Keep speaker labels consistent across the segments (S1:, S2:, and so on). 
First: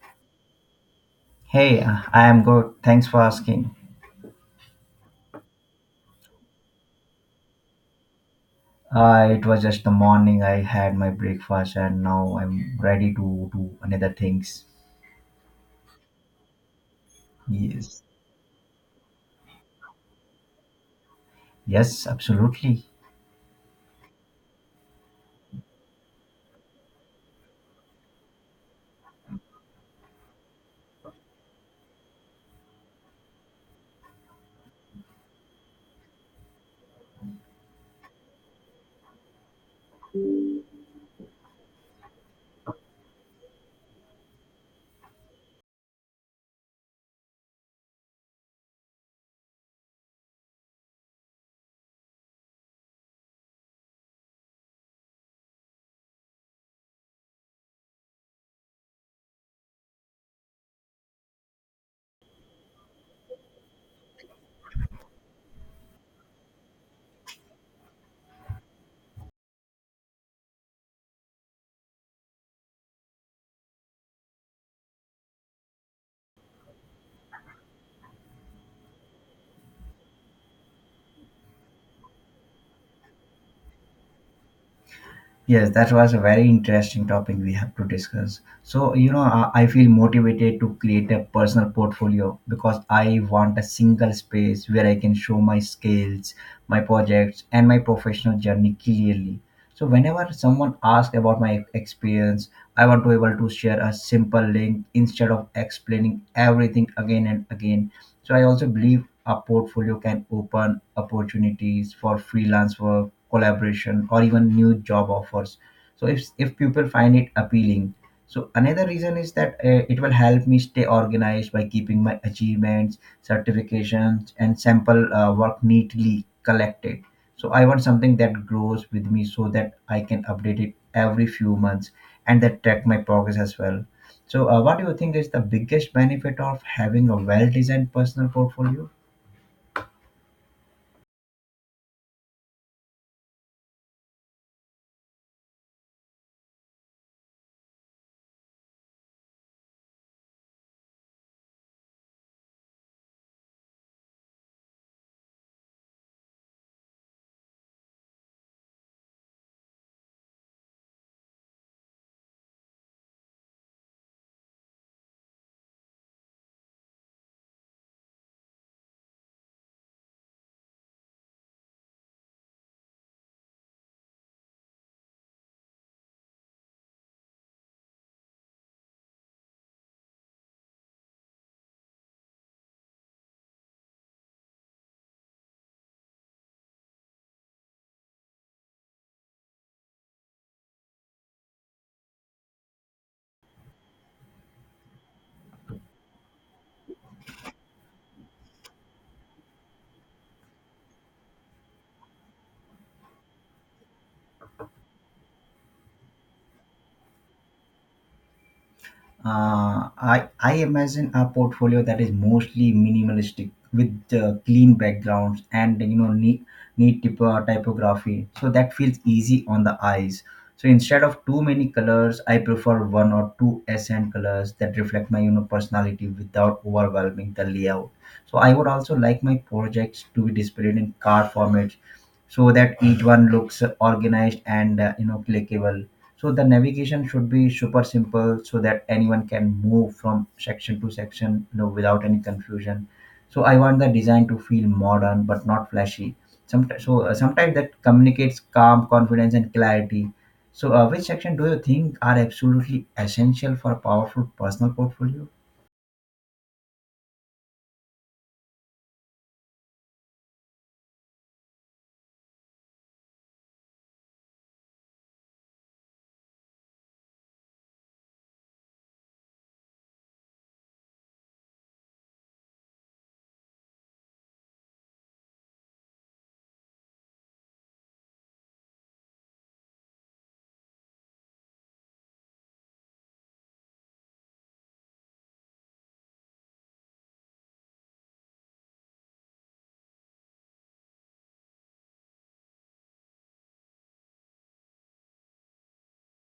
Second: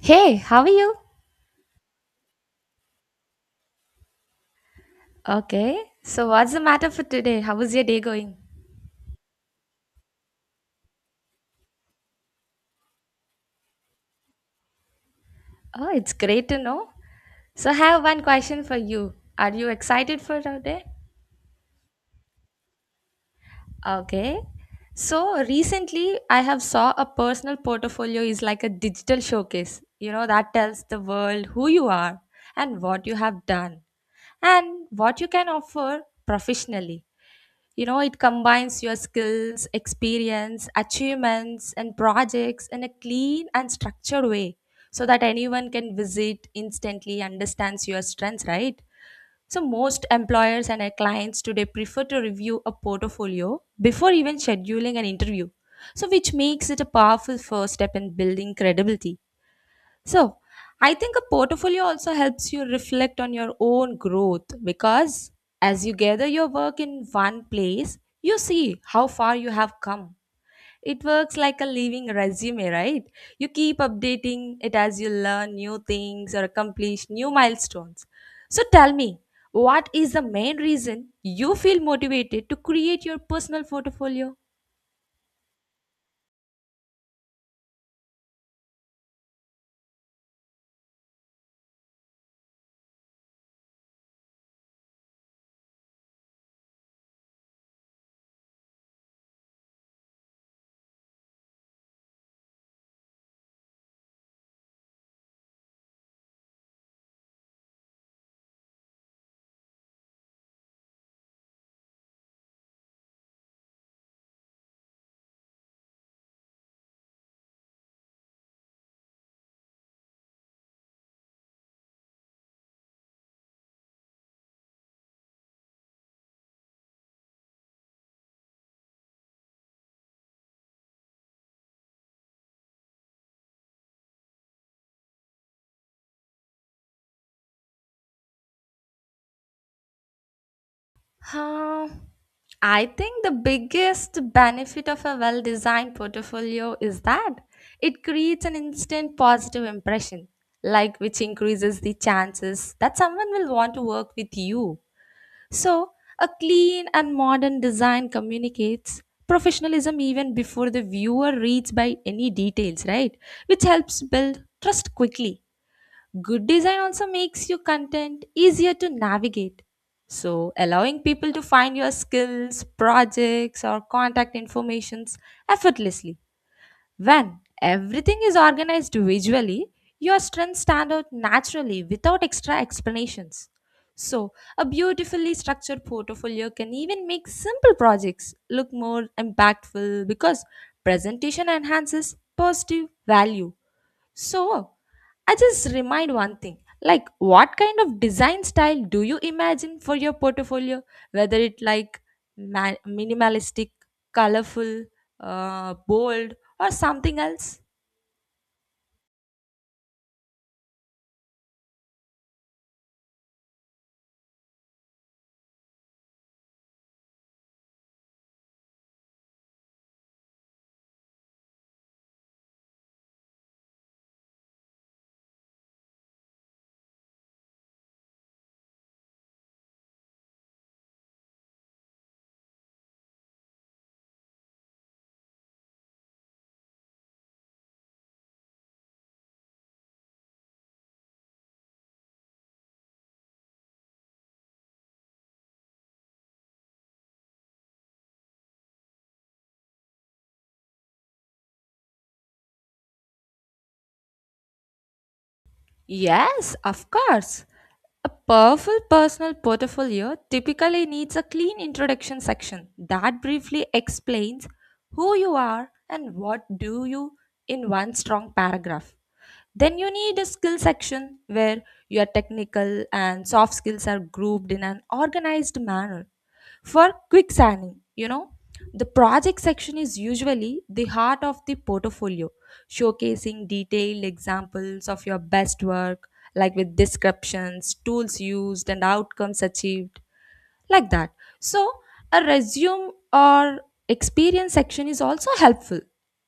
S1: Hey, how are you?
S2: Hey, I am good. Thanks for asking.
S1: Okay. So, what's the matter for today? How is your day going?
S2: It was just the morning. I had my breakfast and now I'm ready to do another things.
S1: Oh, it's great to know. So, I
S2: Yes.
S1: have one question for you. Are you excited for today?
S2: Yes, absolutely.
S1: Okay. So, recently I have saw a personal portfolio is like a digital showcase. You know, that tells the world who you are and what you have done and what you can offer professionally. You know, it combines your skills, experience, achievements, and projects in a clean and structured way so that anyone can visit instantly understands your strengths, right? So most employers and our clients today prefer to review a portfolio before even scheduling an interview. So which makes it a powerful first step in building credibility. So, I think a portfolio also helps you reflect on your own growth because as you gather your work in one place, you see how far you have come. It works like a living resume, right? You keep updating it as you learn new things or accomplish new milestones. So, tell me, what is the main reason you feel motivated to create your personal portfolio?
S2: Yes, that was a very interesting topic we have to discuss. So I feel motivated to create a personal portfolio because I want a single space where I can show my skills, my projects, and my professional journey clearly. So, whenever someone asks about my experience, I want to be able to share a simple link instead of explaining everything again and again. So I also believe a portfolio can open opportunities for freelance work, collaboration, or even new job offers. So if people find it appealing, so another reason is that it will help me stay organized by keeping my achievements, certifications, and sample work neatly collected. So I want something that grows with me so that I can update it every few months and that track my progress as well so, what do you think is the biggest benefit of having a well-designed personal portfolio?
S1: Huh. I think the biggest benefit of a well designed portfolio is that it creates an instant positive impression, like which increases the chances that someone will want to work with you. So, a clean and modern design communicates professionalism even before the viewer reads by any details, right? Which helps build trust quickly. Good design also makes your content easier to navigate. So, allowing people to find your skills, projects, or contact informations effortlessly. When everything is organized visually, your strengths stand out naturally without extra explanations. So, a beautifully structured portfolio can even make simple projects look more impactful because presentation enhances positive value. So, I just remind one thing like, what kind of design style do you imagine for your portfolio? Whether it like minimalistic, colorful, bold, or something else?
S2: I imagine a portfolio that is mostly minimalistic with clean backgrounds and typography, so that feels easy on the eyes. So instead of too many colors, I prefer one or two accent colors that reflect my personality without overwhelming the layout. So I would also like my projects to be displayed in card formats so that each one looks organized and clickable so the navigation should be super simple so that anyone can move from section to section, without any confusion. So I want the design to feel modern but not flashy. Sometimes, so sometimes that communicates calm, confidence, and clarity. So, which section do you think are absolutely essential for a powerful personal portfolio?
S1: Yes, of course. A powerful personal portfolio typically needs a clean introduction section that briefly explains who you are and what do you in one strong paragraph. Then you need a skill section where your technical and soft skills are grouped in an organized manner for quick signing, you know, the project section is usually the heart of the portfolio, showcasing detailed examples of your best work, like with descriptions, tools used, and outcomes achieved, like that. So, a resume or experience section is also helpful,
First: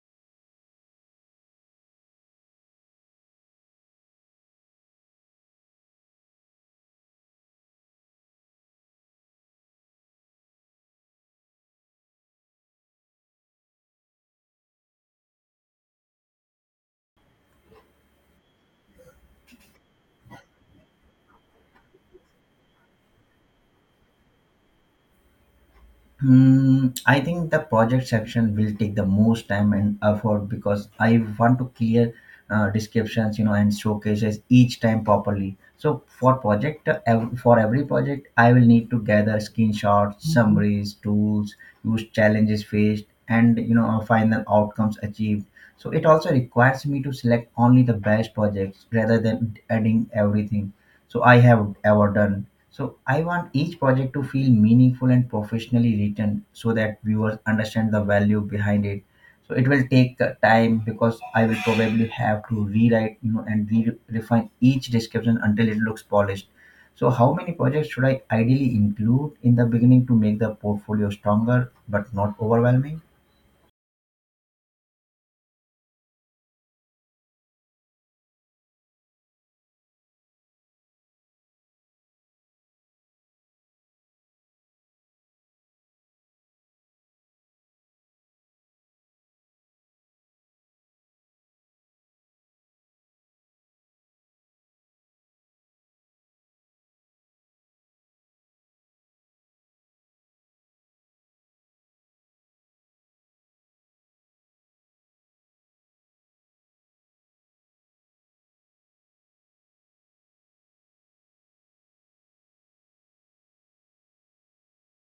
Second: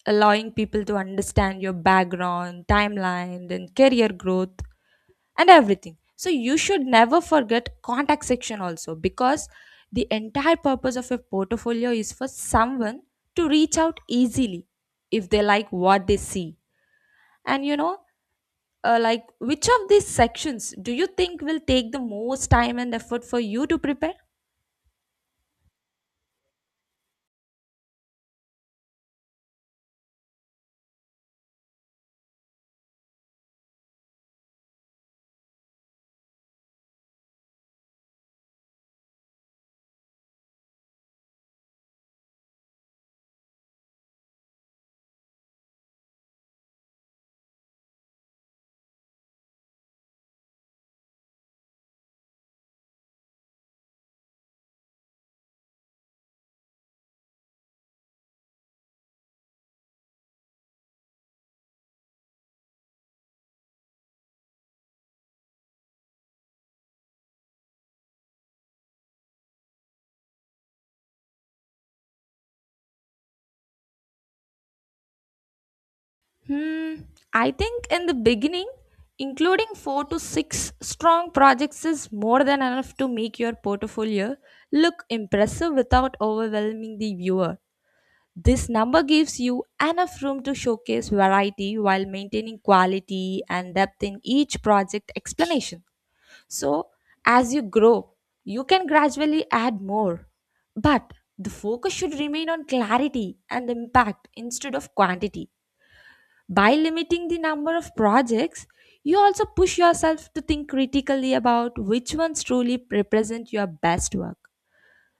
S1: allowing people to understand your background, timeline, and career growth and everything, so you should never forget contact section also because the entire purpose of a portfolio is for someone to reach out easily if they like what they see and you know, like which of these sections do you think will take the most time and effort for you to prepare?
S2: Hmm, I think the project section will take the most time and effort because I want to clear descriptions, and showcases each time properly. So for project, for every project, I will need to gather screenshots, summaries, tools, use challenges faced, and final outcomes achieved. So it also requires me to select only the best projects rather than adding everything. So I have ever done. So I want each project to feel meaningful and professionally written so that viewers understand the value behind it. So it will take time because I will probably have to rewrite, and refine each description until it looks polished. So how many projects should I ideally include in the beginning to make the portfolio stronger but not overwhelming?
S1: Hmm, I think in the beginning, including 4 to 6 strong projects is more than enough to make your portfolio look impressive without overwhelming the viewer. This number gives you enough room to showcase variety while maintaining quality and depth in each project explanation. So, as you grow, you can gradually add more. But the focus should remain on clarity and impact instead of quantity. By limiting the number of projects, you also push yourself to think critically about which ones truly represent your best work.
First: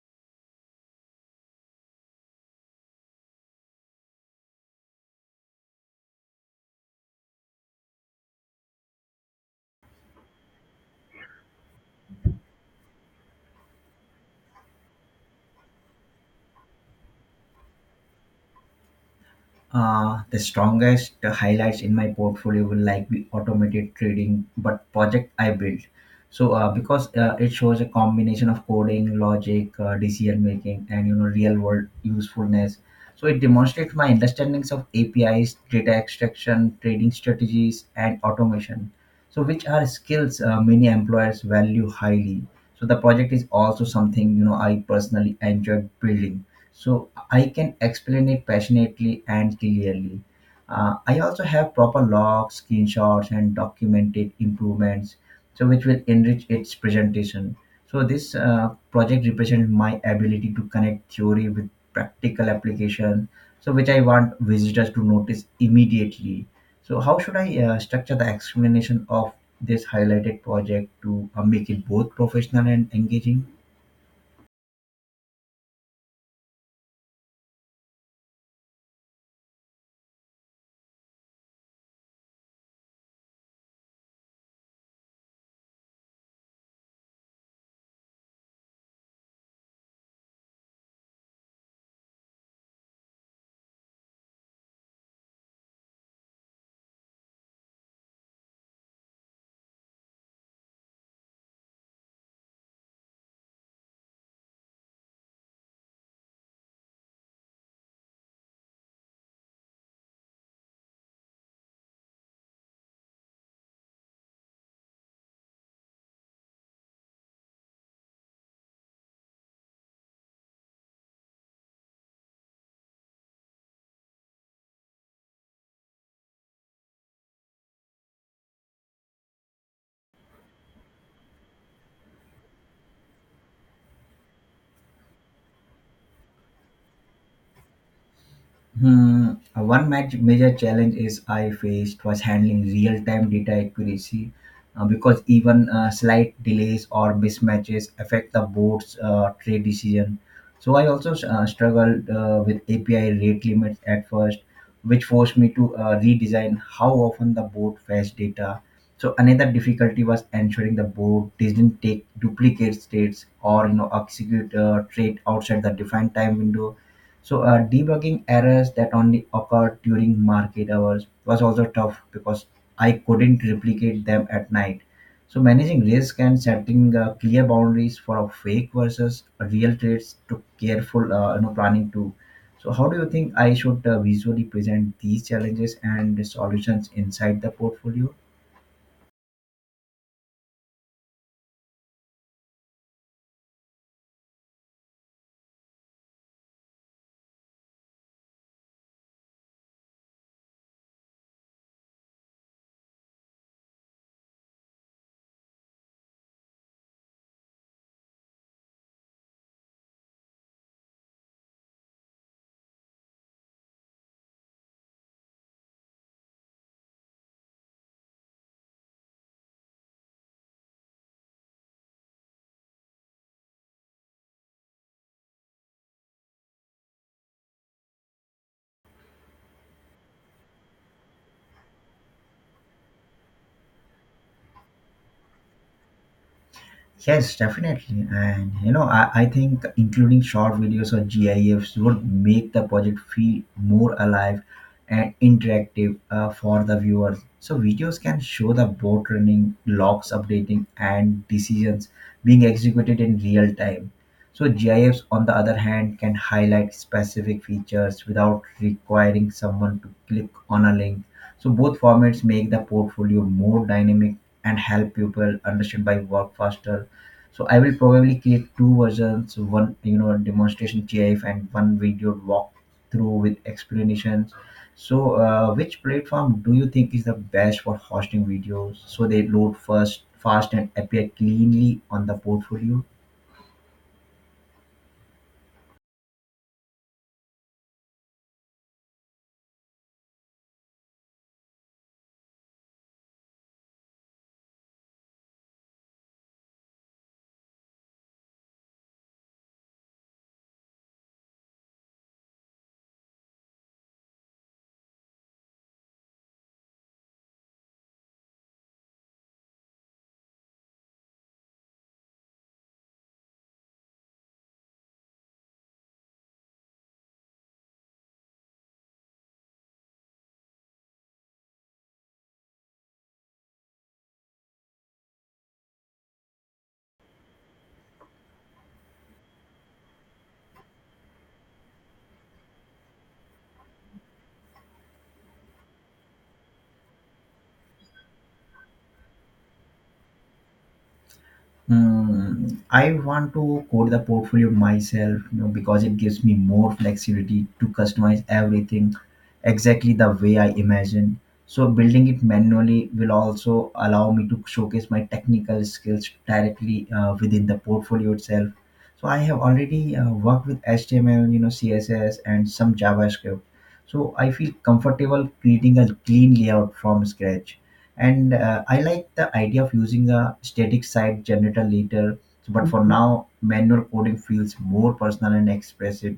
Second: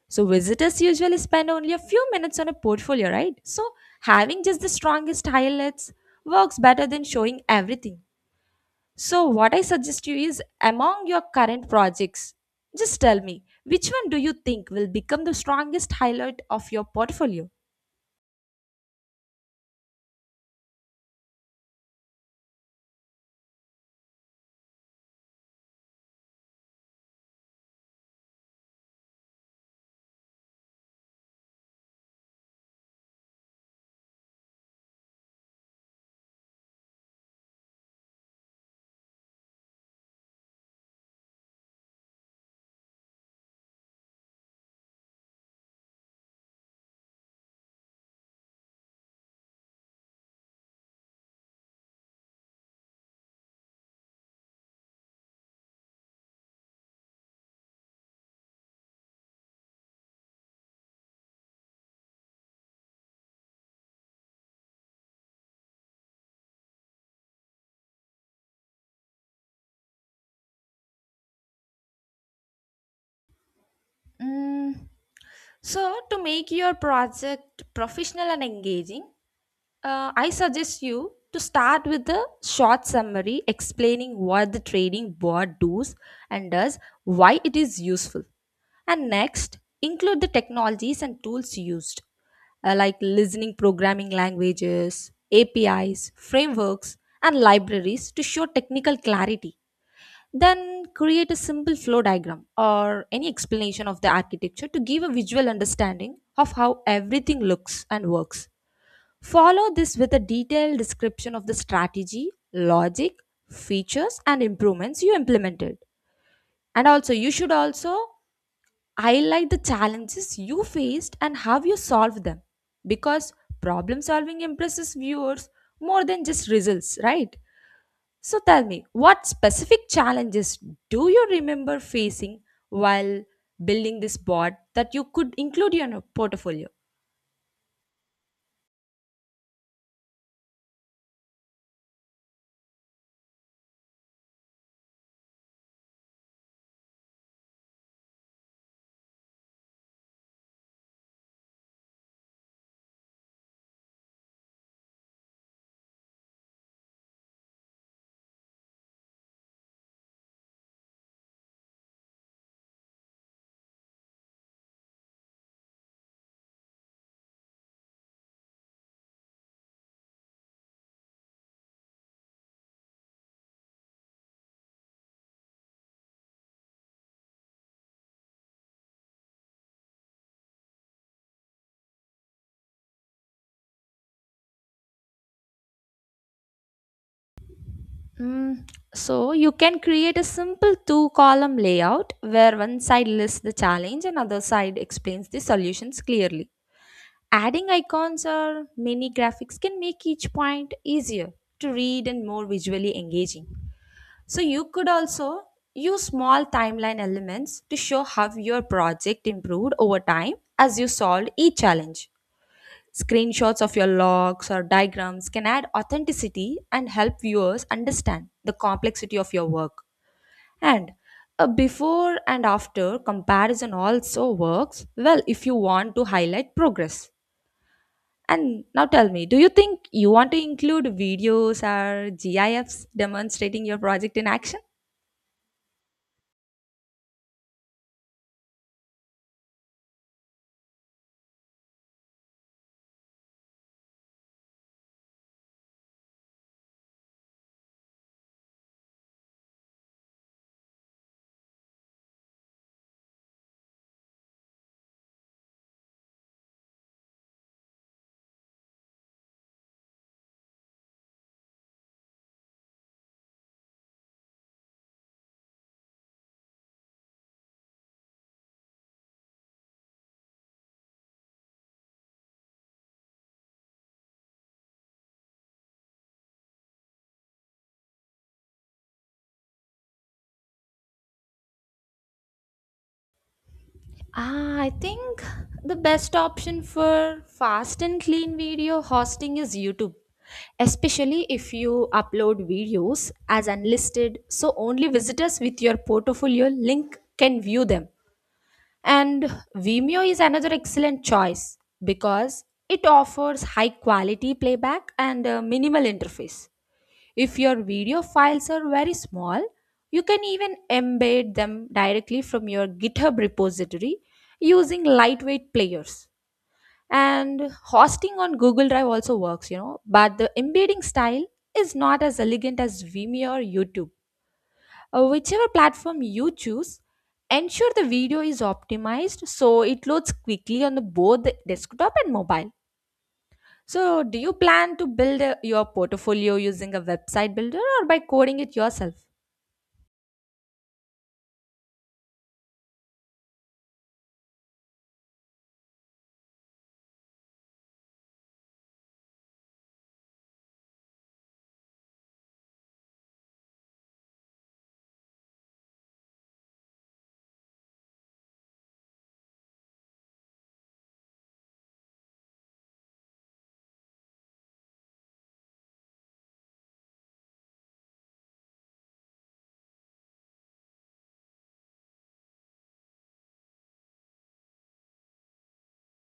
S1: So visitors usually spend only a few minutes on a portfolio, right? So having just the strongest highlights works better than showing everything. So what I suggest you is among your current projects, just tell me which one do you think will become the strongest highlight of your portfolio?
S2: The strongest highlights in my portfolio will like be automated trading, but project I built. So because it shows a combination of coding, logic, decision making, and real world usefulness. So it demonstrates my understandings of APIs, data extraction, trading strategies, and automation. So which are skills many employers value highly. So the project is also something I personally enjoyed building so I can explain it passionately and clearly. I also have proper logs, screenshots, and documented improvements, so which will enrich its presentation. So this project represents my ability to connect theory with practical application, so which I want visitors to notice immediately. So how should I structure the explanation of this highlighted project to make it both professional and engaging?
S1: Mm, so to make your project professional and engaging, I suggest you to start with a short summary explaining what the trading board does and does, why it is useful. And next, include the technologies and tools used, like listening programming languages, APIs, frameworks, and libraries to show technical clarity. Then create a simple flow diagram or any explanation of the architecture to give a visual understanding of how everything looks and works. Follow this with a detailed description of the strategy, logic, features, and improvements you implemented. And also, you should also highlight the challenges you faced and how you solved them because problem solving impresses viewers more than just results, right? So, tell me, what specific challenges do you remember facing while building this board that you could include in your portfolio?
S2: Hmm, one match major challenge is I faced was handling real-time data accuracy because even slight delays or mismatches affect the board's trade decision. So I also struggled with API rate limits at first, which forced me to redesign how often the board fetched data. So another difficulty was ensuring the board didn't take duplicate states or execute trade outside the defined time window so debugging errors that only occurred during market hours was also tough because I couldn't replicate them at night. So managing risk and setting clear boundaries for a fake versus a real trades took careful planning too. So how do you think I should visually present these challenges and the solutions inside the portfolio?
S1: Mm, so you can create a simple two column layout where one side lists the challenge and other side explains the solutions clearly. Adding icons or mini graphics can make each point easier to read and more visually engaging. So you could also use small timeline elements to show how your project improved over time as you solved each challenge. Screenshots of your logs or diagrams can add authenticity and help viewers understand the complexity of your work. And a before and after comparison also works well if you want to highlight progress. And now tell me, do you think you want to include videos or GIFs demonstrating your project in action?
S2: Yes, definitely. And I think including short videos or GIFs would make the project feel more alive and interactive for the viewers. So, videos can show the boat running, logs updating, and decisions being executed in real time. So, GIFs, on the other hand, can highlight specific features without requiring someone to click on a link. So, both formats make the portfolio more dynamic and help people understand by work faster so I will probably create two versions one demonstration gif and one video walkthrough with explanations so which platform do you think is the best for hosting videos so they load first fast and appear cleanly on the portfolio?
S1: Ah, I think the best option for fast and clean video hosting is YouTube, especially if you upload videos as unlisted, so only visitors with your portfolio link can view them. And Vimeo is another excellent choice because it offers high quality playback and a minimal interface. If your video files are very small, you can even embed them directly from your GitHub repository using lightweight players. And hosting on Google Drive also works, you know, but the embedding style is not as elegant as Vimeo or YouTube. Whichever platform you choose, ensure the video is optimized so it loads quickly on the- both the desktop and mobile. So, do you plan to build your portfolio using a website builder or by coding it yourself?
S2: Hmm, I want to code the portfolio myself, because it gives me more flexibility to customize everything exactly the way I imagine. So building it manually will also allow me to showcase my technical skills directly within the portfolio itself. So I have already worked with HTML, CSS, and some JavaScript. So I feel comfortable creating a clean layout from scratch. And I like the idea of using a static site generator later, but for now, manual coding feels more personal and expressive,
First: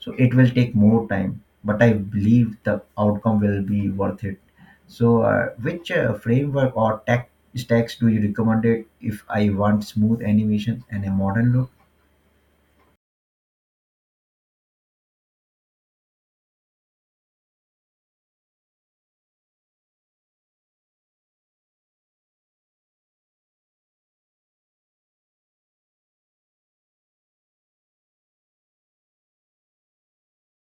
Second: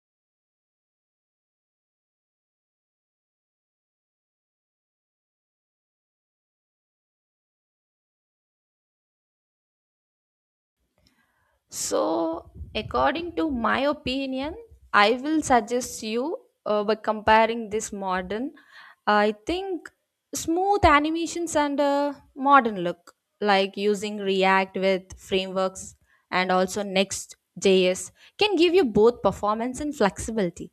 S2: so it will take more time. But I believe the outcome will be worth it. So, which framework or tech stacks do you recommend it if I want smooth animation and a modern look?
S1: So, according to my opinion, I will suggest you by comparing this modern. I think smooth animations and a modern look, like using React with frameworks and also Next.js, can give you both performance and flexibility.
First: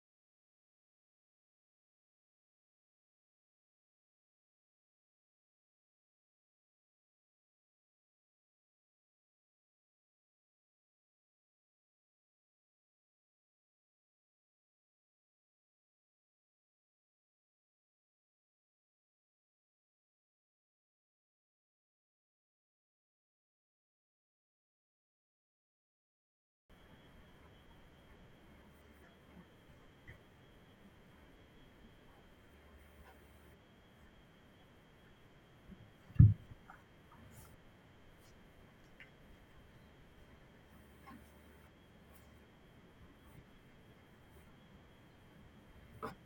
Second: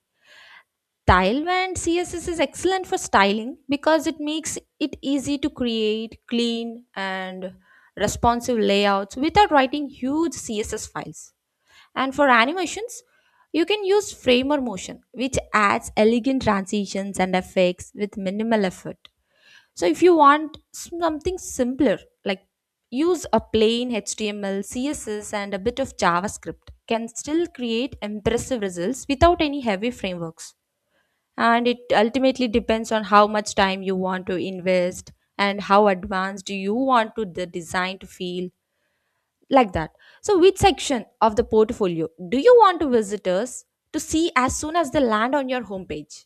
S1: Style and CSS is excellent for styling because it makes it easy to create clean and responsive layouts without writing huge CSS files, and for animations, you can use framer motion, which adds elegant transitions and effects with minimal effort. So if you want something simpler, like use a plain HTML, CSS, and a bit of JavaScript can still create impressive results without any heavy frameworks. And it ultimately depends on how much time you want to invest and how advanced you want to the design to feel, like that. So, which section of the portfolio do you want visitors to see as soon as they land on your homepage?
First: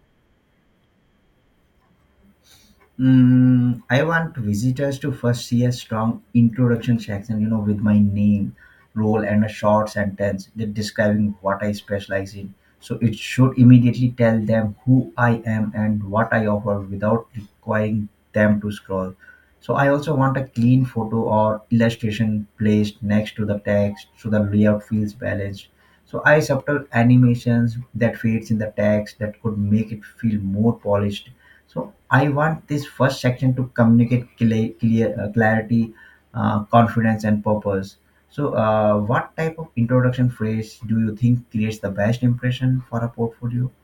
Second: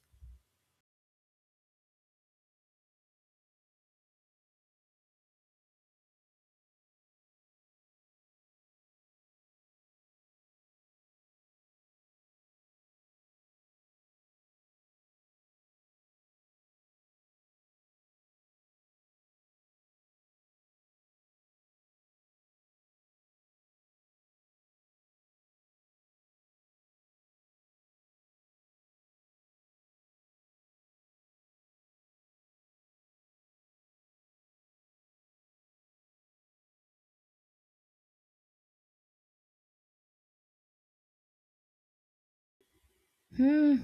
S2: Mm, I want visitors to first see a strong introduction section, with my name, role, and a short sentence that describing what I specialize in. So it should immediately tell them who I am and what I offer without requiring them to scroll. So I also want a clean photo or illustration placed next to the text so the layout feels balanced. So I subtle animations that fades in the text that could make it feel more polished. So I want this first section to communicate clear, clear clarity, confidence, and purpose. So what type of introduction phrase do you think creates the best impression for a portfolio?
S1: Hmm.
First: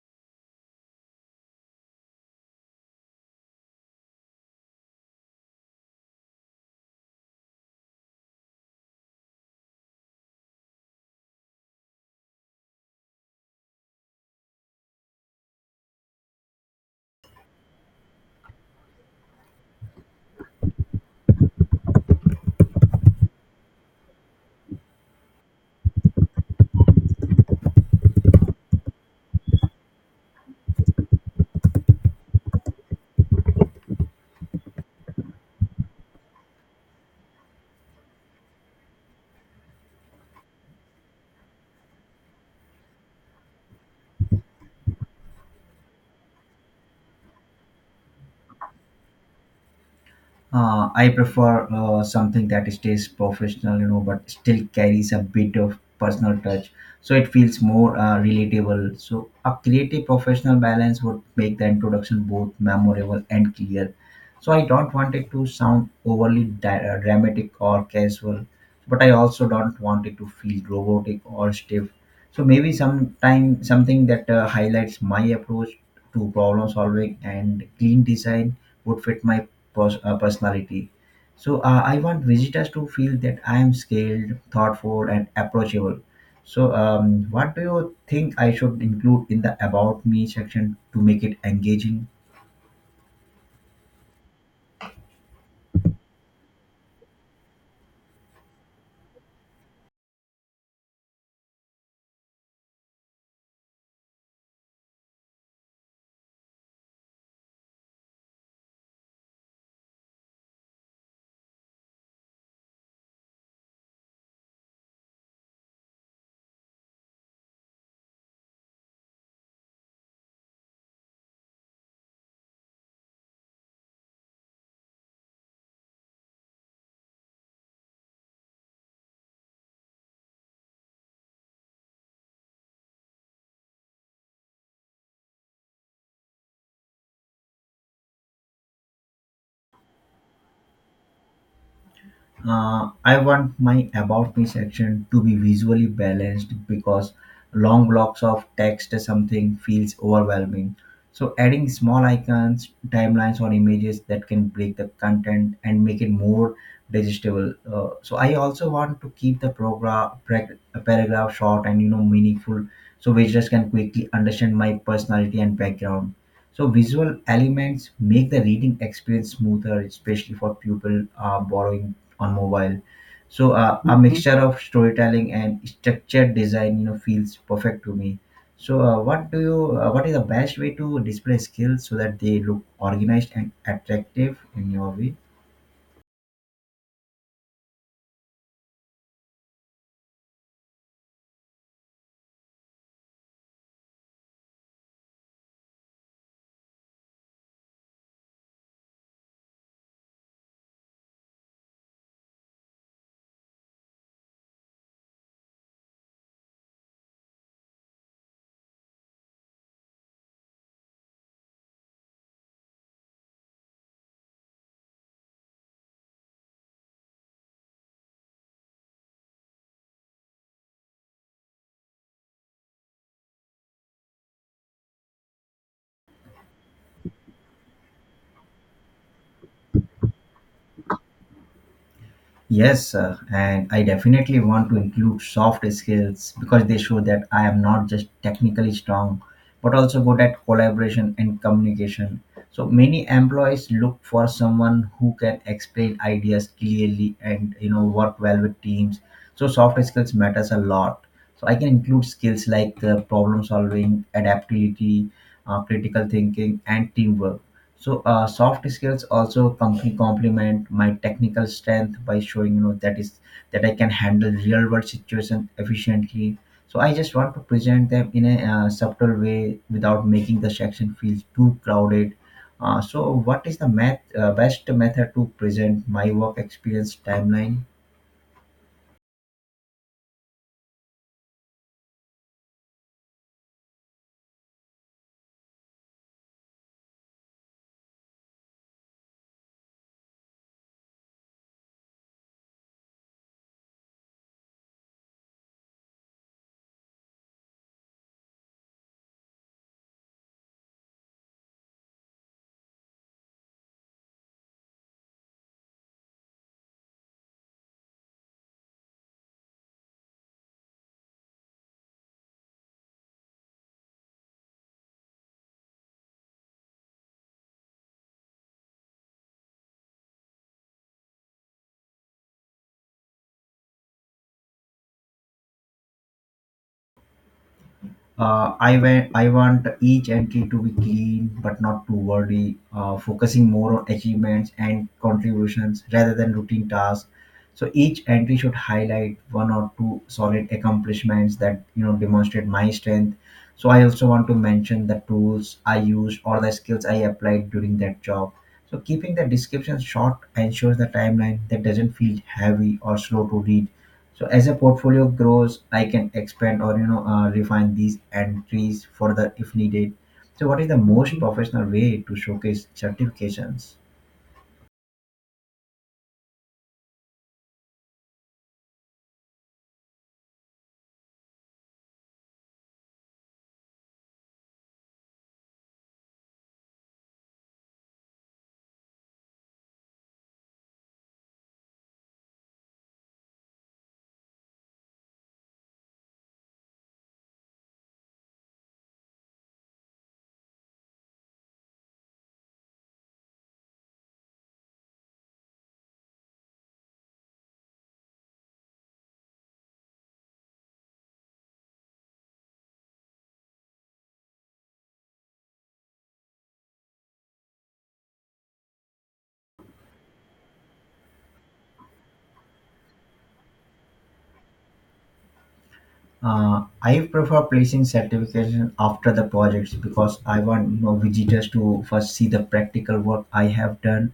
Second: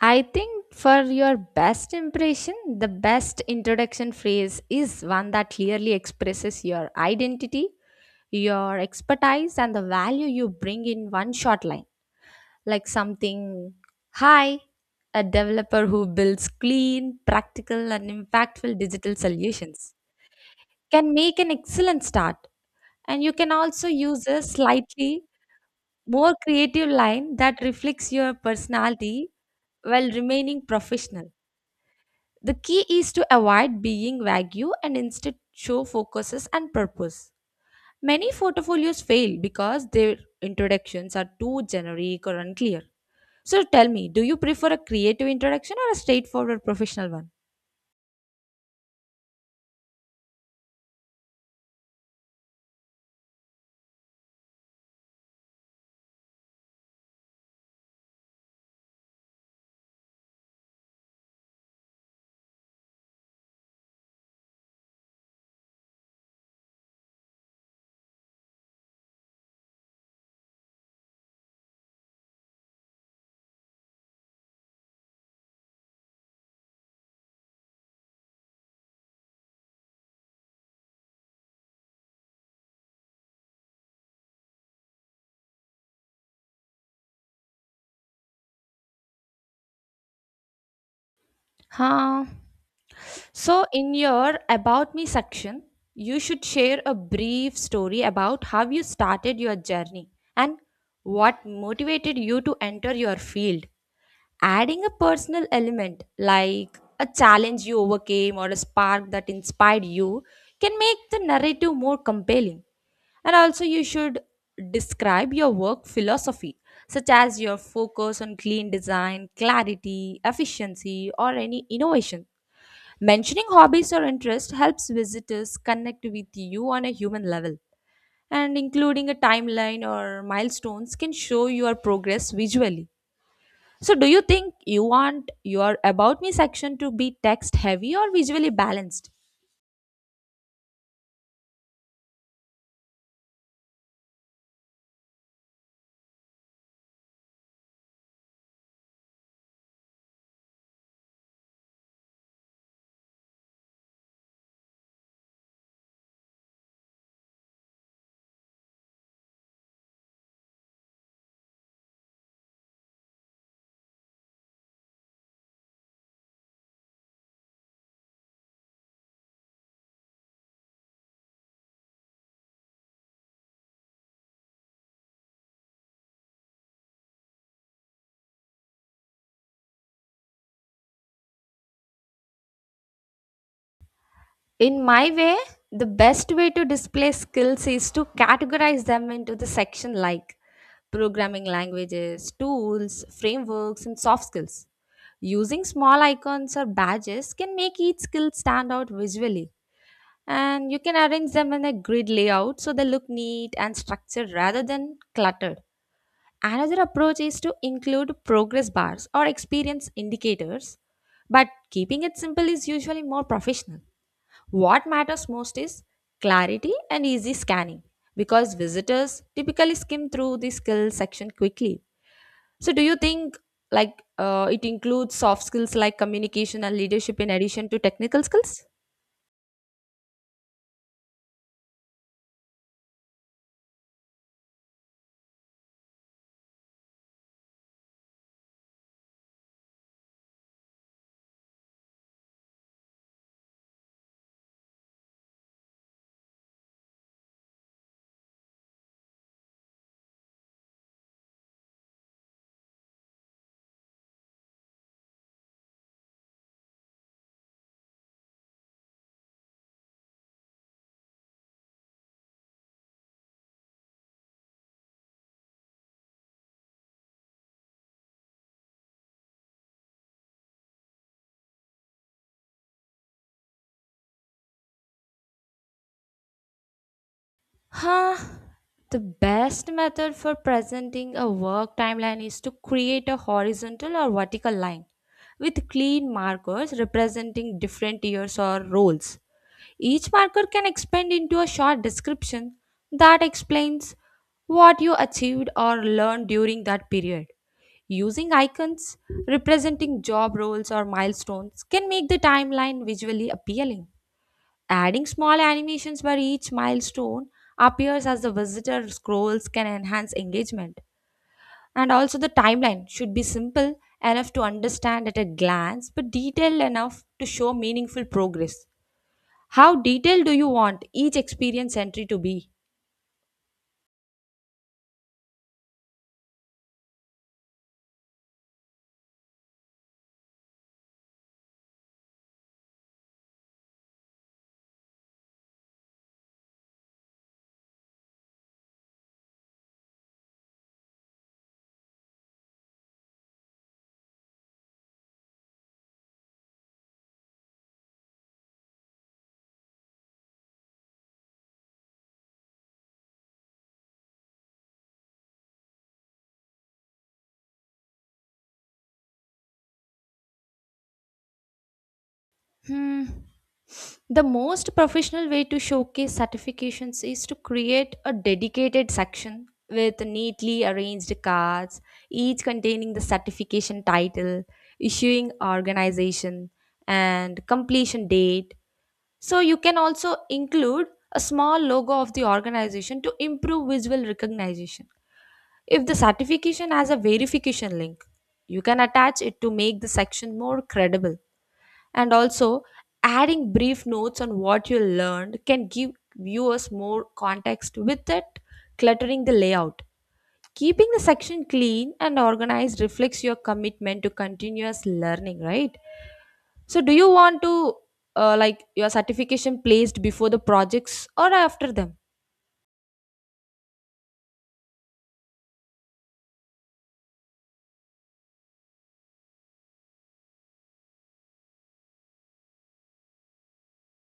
S1: I think for your best impression, the best introduction phrase is one that clearly expresses your identity, your expertise, and the value you bring in one short line. Like something, hi, a developer who builds clean, practical, and impactful digital solutions can make an excellent start. And you can also use a slightly more creative line that reflects your personality while remaining professional. The key is to avoid being vague and instead show focuses and purpose. Many portfolios fail because their introductions are too generic or unclear. So tell me, do you prefer a creative introduction or a straightforward professional one?
S2: I prefer something that stays professional, but still carries a bit of personal touch. So it feels more relatable. So a creative professional balance would make the introduction both memorable and clear. So I don't want it to sound overly dramatic or casual, but I also don't want it to feel robotic or stiff. So maybe sometime something that highlights my approach to problem solving and clean design would fit my personality. So I want visitors to feel that I am skilled, thoughtful, and approachable. So what do you think I should include in the about me section to make it engaging?
S1: Huh? So, in your About Me section, you should share a brief story about how you started your journey and what motivated you to enter your field. Adding a personal element like a challenge you overcame or a spark that inspired you can make the narrative more compelling. And also, you should describe your work philosophy, such as your focus on clean design, clarity, efficiency, or any innovation. Mentioning hobbies or interests helps visitors connect with you on a human level, and including a timeline or milestones can show your progress visually. So, do you think you want your About Me section to be text heavy or visually balanced?
S2: I want my About Me section to be visually balanced because long blocks of text or something feels overwhelming. So, adding small icons, timelines, or images that can break the content and make it more digestible. So, I also want to keep the program paragraph short and meaningful, so visitors can quickly understand my personality and background. So visual elements make the reading experience smoother, especially for people borrowing on mobile. So a mixture of storytelling and structured design, feels perfect to me. So what do you? What is the best way to display skills so that they look organized and attractive in
S1: In
S2: your way?
S1: my way, the best way to display skills is to categorize them into the section like programming languages, tools, frameworks, and soft skills. Using small icons or badges can make each skill stand out visually, and you can arrange them in a grid layout so they look neat and structured rather than cluttered. Another approach is to include progress bars or experience indicators, but keeping it simple is usually more professional. What matters most is clarity and easy scanning because visitors typically skim through the skills section quickly. So, do you think like it includes soft skills like communication and leadership in addition to technical skills?
S2: Yes, sir, and I definitely want to include soft skills because they show that I am not just technically strong, but also good at collaboration and communication. So many employees look for someone who can explain ideas clearly and work well with teams. So soft skills matters a lot. So I can include skills like problem solving, adaptability, critical thinking, and teamwork. So soft skills also company complement my technical strength by showing that I can handle real world situation efficiently. So I just want to present them in a subtle way without making the section feel too crowded. So what is the best method to present my work experience timeline?
S1: Huh? The best method for presenting a work timeline is to create a horizontal or vertical line with clean markers representing different years or roles. Each marker can expand into a short description that explains what you achieved or learned during that period. Using icons representing job roles or milestones can make the timeline visually appealing. Adding small animations by each milestone appears as the visitor scrolls can enhance engagement. And also, the timeline should be simple enough to understand at a glance, but detailed enough to show meaningful progress. How detailed do you want each experience entry to be?
S2: I want each entry to be clean but not too wordy, focusing more on achievements and contributions rather than routine tasks. So each entry should highlight one or two solid accomplishments that demonstrate my strength. So I also want to mention the tools I used or the skills I applied during that job. So keeping the description short ensures the timeline that doesn't feel heavy or slow to read, so as a portfolio grows, I can expand or refine these entries further if needed. So what is the most professional way to showcase
S1: Hmm.
S2: certifications?
S1: The most professional way to showcase certifications is to create a dedicated section with neatly arranged cards, each containing the certification title, issuing organization, and completion date. So you can also include a small logo of the organization to improve visual recognition. If the certification has a verification link, you can attach it to make the section more credible. And also, adding brief notes on what you learned can give viewers more context without cluttering the layout. Keeping the section clean and organized reflects your commitment to continuous learning, right? So, do you want to like your certification placed before the projects or after them?
S2: I prefer placing certification after the projects because I want visitors to first see the practical work I have done.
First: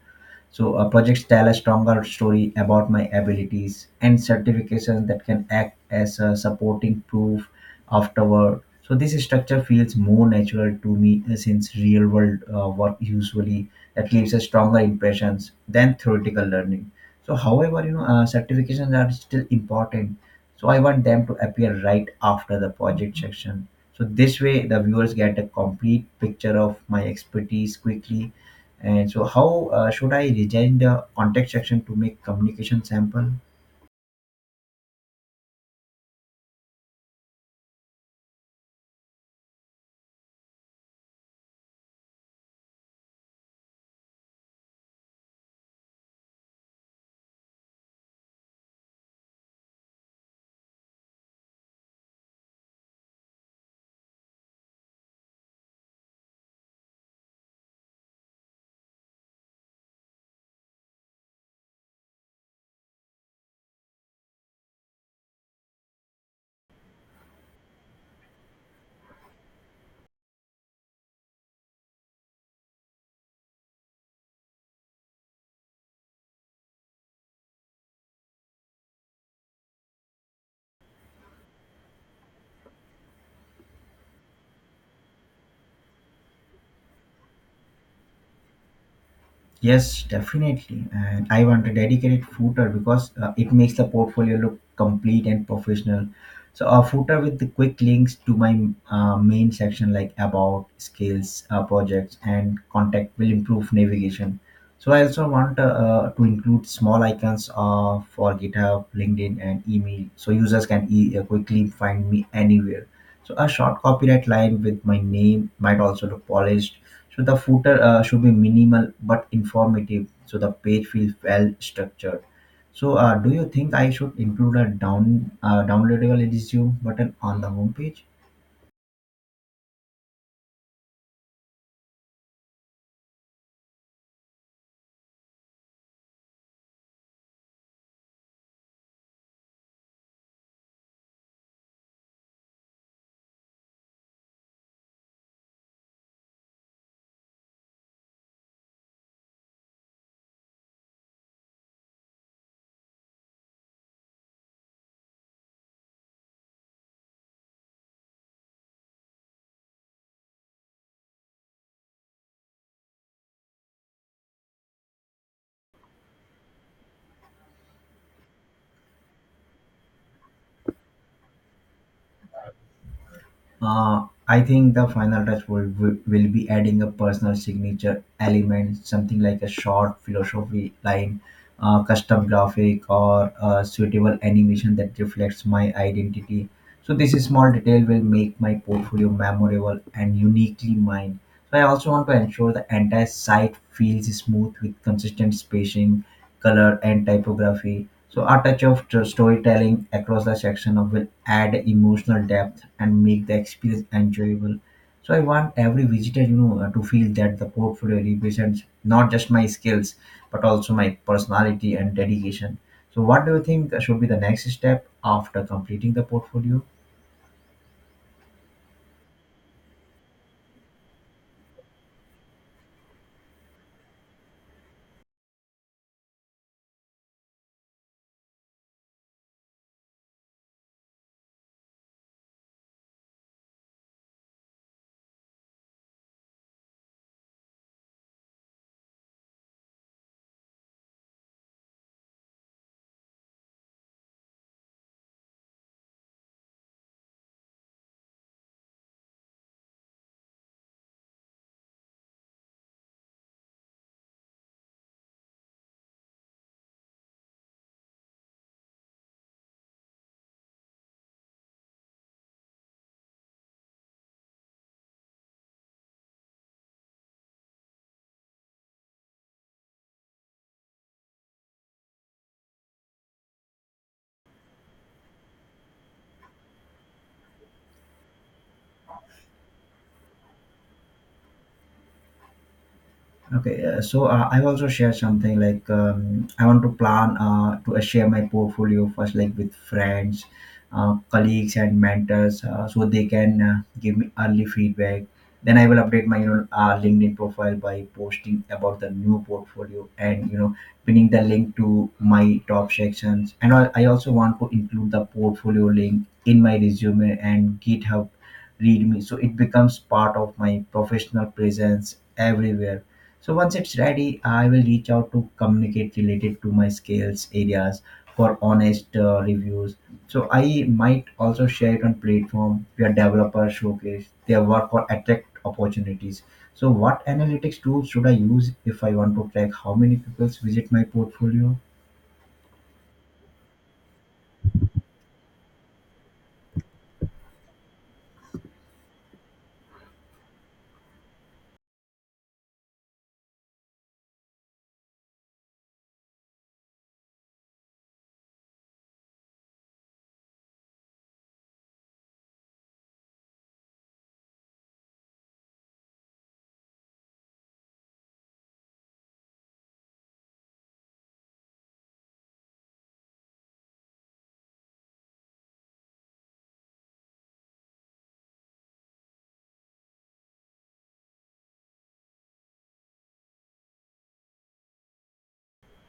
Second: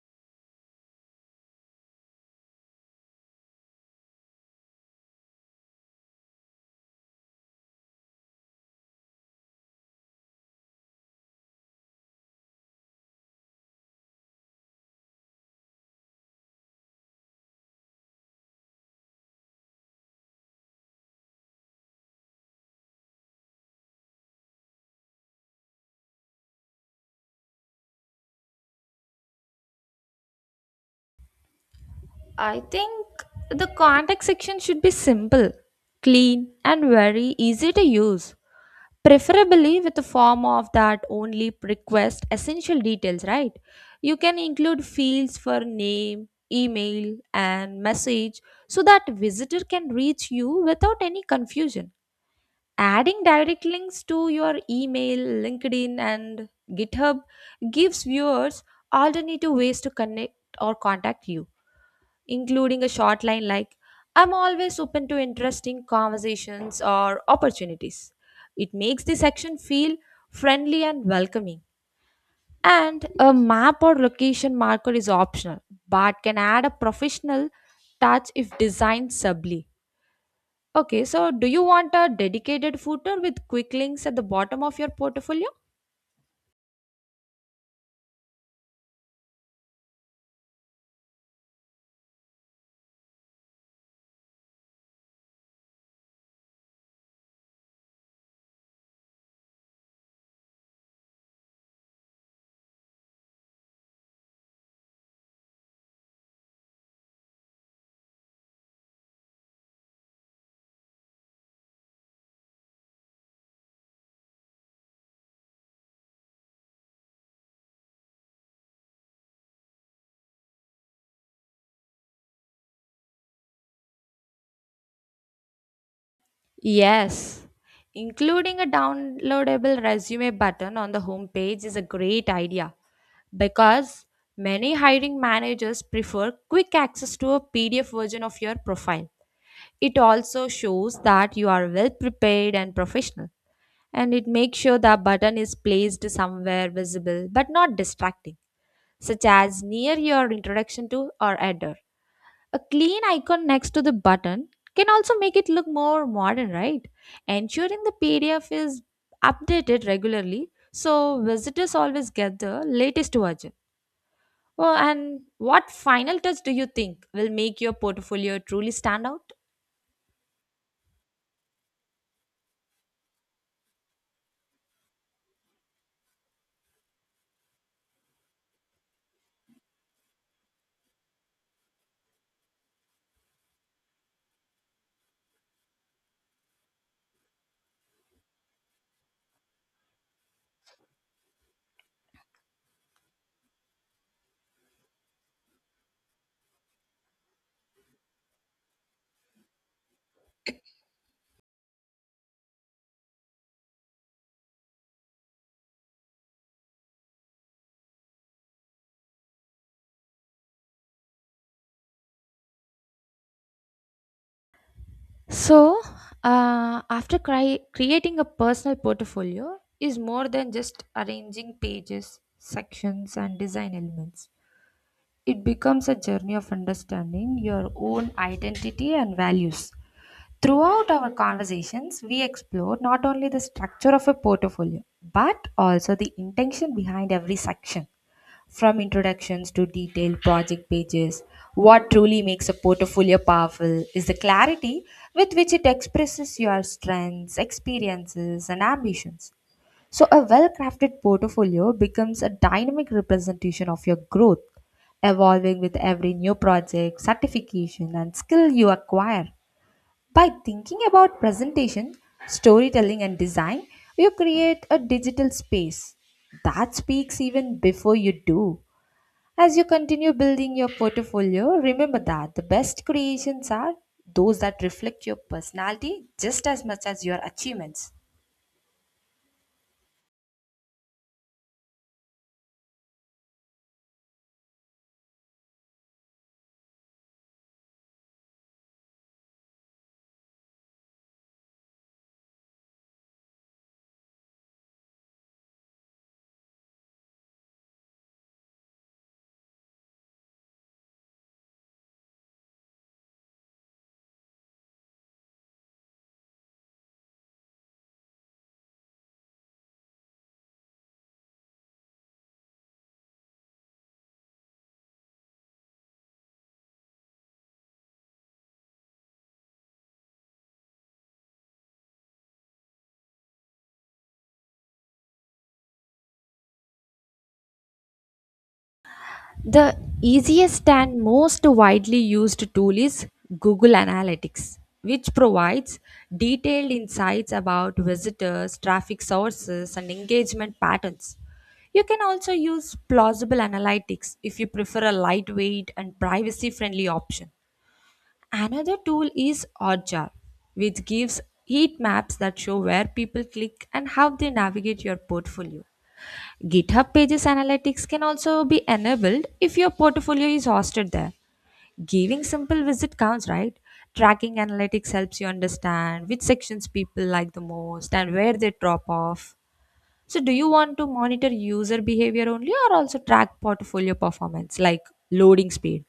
S2: So projects tell a stronger story about my abilities, and certifications that can act as a supporting proof afterward. So this structure feels more natural to me, since real world work usually that leaves a stronger impressions than theoretical learning. So however, certifications are still important. So I want them to appear right after the project section. So this way the viewers get a complete picture of my expertise quickly, and so how should I design the contact section to make
S1: I
S2: communication
S1: think
S2: sample?
S1: the contact section should be simple, clean, and very easy to use, preferably with a form of that only request essential details, right? You can include fields for name, email, and message so that visitor can reach you without any confusion. Adding direct links to your email, LinkedIn, and GitHub gives viewers alternative ways to connect or contact you including a short line like, I'm always open to interesting conversations or opportunities. It makes the section feel friendly and welcoming. And a map or location marker is optional but can add a professional touch if designed subtly. Okay, so do you want a dedicated footer with quick links at the bottom of your portfolio?
S2: Yes, definitely. And I want a dedicated footer because it makes the portfolio look complete and professional. So a footer with the quick links to my main section like about, skills, projects, and contact will improve navigation. So I also want to include small icons for GitHub, LinkedIn, and email, so users can quickly find me anywhere. So a short copyright line with my name might also look polished, so the footer should be minimal but informative, so the page feels well structured. So, do you think I should include a downloadable resume button on
S1: Yes.
S2: the homepage?
S1: Including a downloadable resume button on the homepage is a great idea because many hiring managers prefer quick access to a PDF version of your profile. It also shows that you are well prepared and professional, and it makes sure the button is placed somewhere visible but not distracting, such as near your introduction to or header. A clean icon next to the button can also make it look more modern, right? Ensuring the PDF is updated regularly so visitors always get the latest version. Oh, and what final touch do you think will make your portfolio truly stand out?
S2: I think the final touch will be adding a personal signature element, something like a short philosophy line, custom graphic, or a suitable animation that reflects my identity. So, this is small detail will make my portfolio memorable and uniquely mine. So, I also want to ensure the entire site feels smooth with consistent spacing, color, and typography, so a touch of storytelling across the section of will add emotional depth and make the experience enjoyable. So I want every visitor, to feel that the portfolio represents not just my skills but also my personality and dedication. So what do you think should be the next step after
S1: So,
S2: completing the portfolio?
S1: creating a personal portfolio is more than just arranging pages, sections, and design elements. It becomes a journey of understanding your own identity and values. Throughout our conversations, we explore not only the structure of a portfolio, but also the intention behind every section. From introductions to detailed project pages, what truly makes a portfolio powerful is the clarity with which it expresses your strengths, experiences, and ambitions. So, a well crafted portfolio becomes a dynamic representation of your growth, evolving with every new project, certification, and skill you acquire. By thinking about presentation, storytelling, and design, you create a digital space that speaks even before you do. As you continue building your portfolio, remember that the best creations are those that reflect your personality just as much as your achievements.
S2: Okay, so I've also shared something like I want to plan to share my portfolio first, like with friends, colleagues, and mentors, so they can give me early feedback. Then I will update my LinkedIn profile by posting about the new portfolio and pinning the link to my top sections. And I also want to include the portfolio link in my resume and GitHub readme, so it becomes part of my professional presence everywhere, so once it's ready, I will reach out to communicate related to my skills areas for honest reviews. So I might also share it on platform where developers showcase their work for attract opportunities. So what analytics tools should I use if I want to track how
S1: The
S2: many people
S1: easiest
S2: visit my
S1: and most
S2: portfolio?
S1: widely used tool is Google Analytics, which provides detailed insights about visitors, traffic sources, and engagement patterns. You can also use Plausible Analytics if you prefer a lightweight and privacy friendly option. Another tool is Oddjar, which gives heat maps that show where people click and how they navigate your portfolio. GitHub Pages Analytics can also be enabled if your portfolio is hosted there. Giving simple visit counts, right? Tracking analytics helps you understand which sections people like the most and where they drop off. So, do you want to monitor user behavior only or also track portfolio performance like loading speed?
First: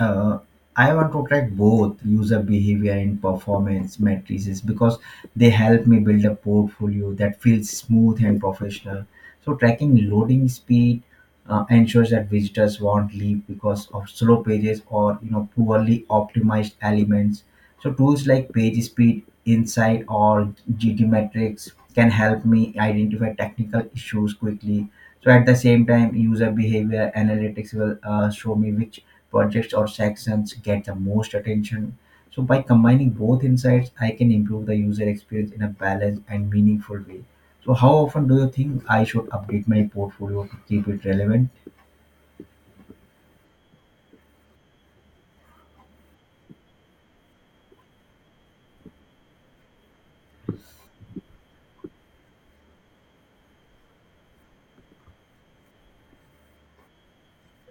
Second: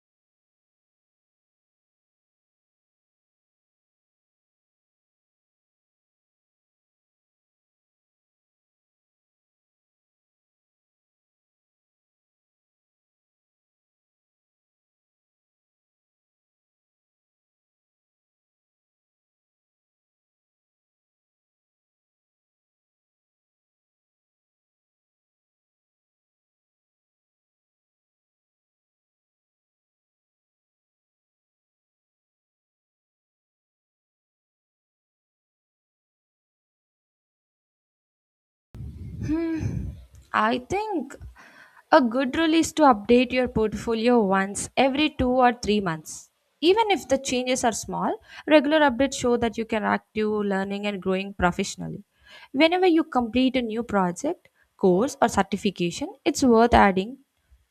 S2: uh, I want to track both user behavior and performance matrices because they help me build a portfolio that feels smooth and professional. So tracking loading speed ensures that visitors won't leave because of slow pages or poorly optimized elements. So tools like Page Speed Insight or GT Metrics can help me identify technical issues quickly. So at the same time, user behavior analytics will show me which projects or sections get the most attention. So by combining both insights, I can improve the user experience in a balanced and meaningful way. So how often do you think I should update
S1: Hmm,
S2: my portfolio to
S1: I
S2: keep it
S1: think
S2: relevant?
S1: a good rule is to update your portfolio once every two or three months. Even if the changes are small, regular updates show that you can active learning and growing professionally. Whenever you complete a new project, course, or certification, it's worth adding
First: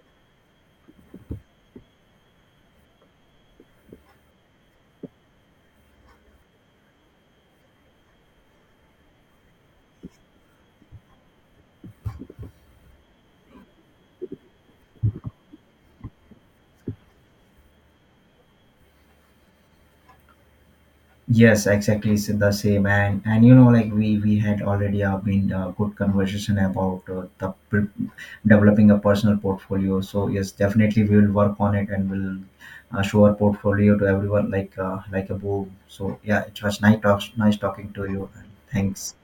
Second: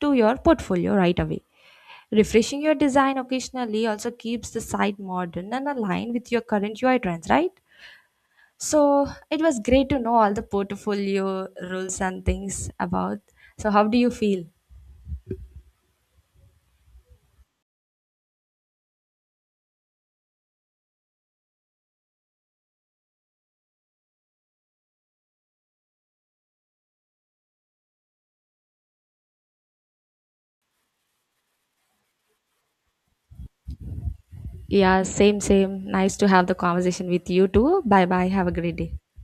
S1: to your portfolio right away. Refreshing your design occasionally also keeps the site modern and aligned with your current UI trends, right? So it was great to know all the portfolio rules and things about. So how do you feel?
S2: Yes, exactly. It's the same, and and we had already been good conversation about developing a personal portfolio. So yes, definitely we will work on it, and we'll show our portfolio to everyone
S1: Yeah,
S2: like a
S1: same,
S2: boom.
S1: same. Nice
S2: So
S1: to
S2: yeah,
S1: have the
S2: it was nice
S1: conversation
S2: talk,
S1: with you
S2: nice
S1: too.
S2: talking to
S1: Bye
S2: you.
S1: bye. Have a great day.
S2: Thanks.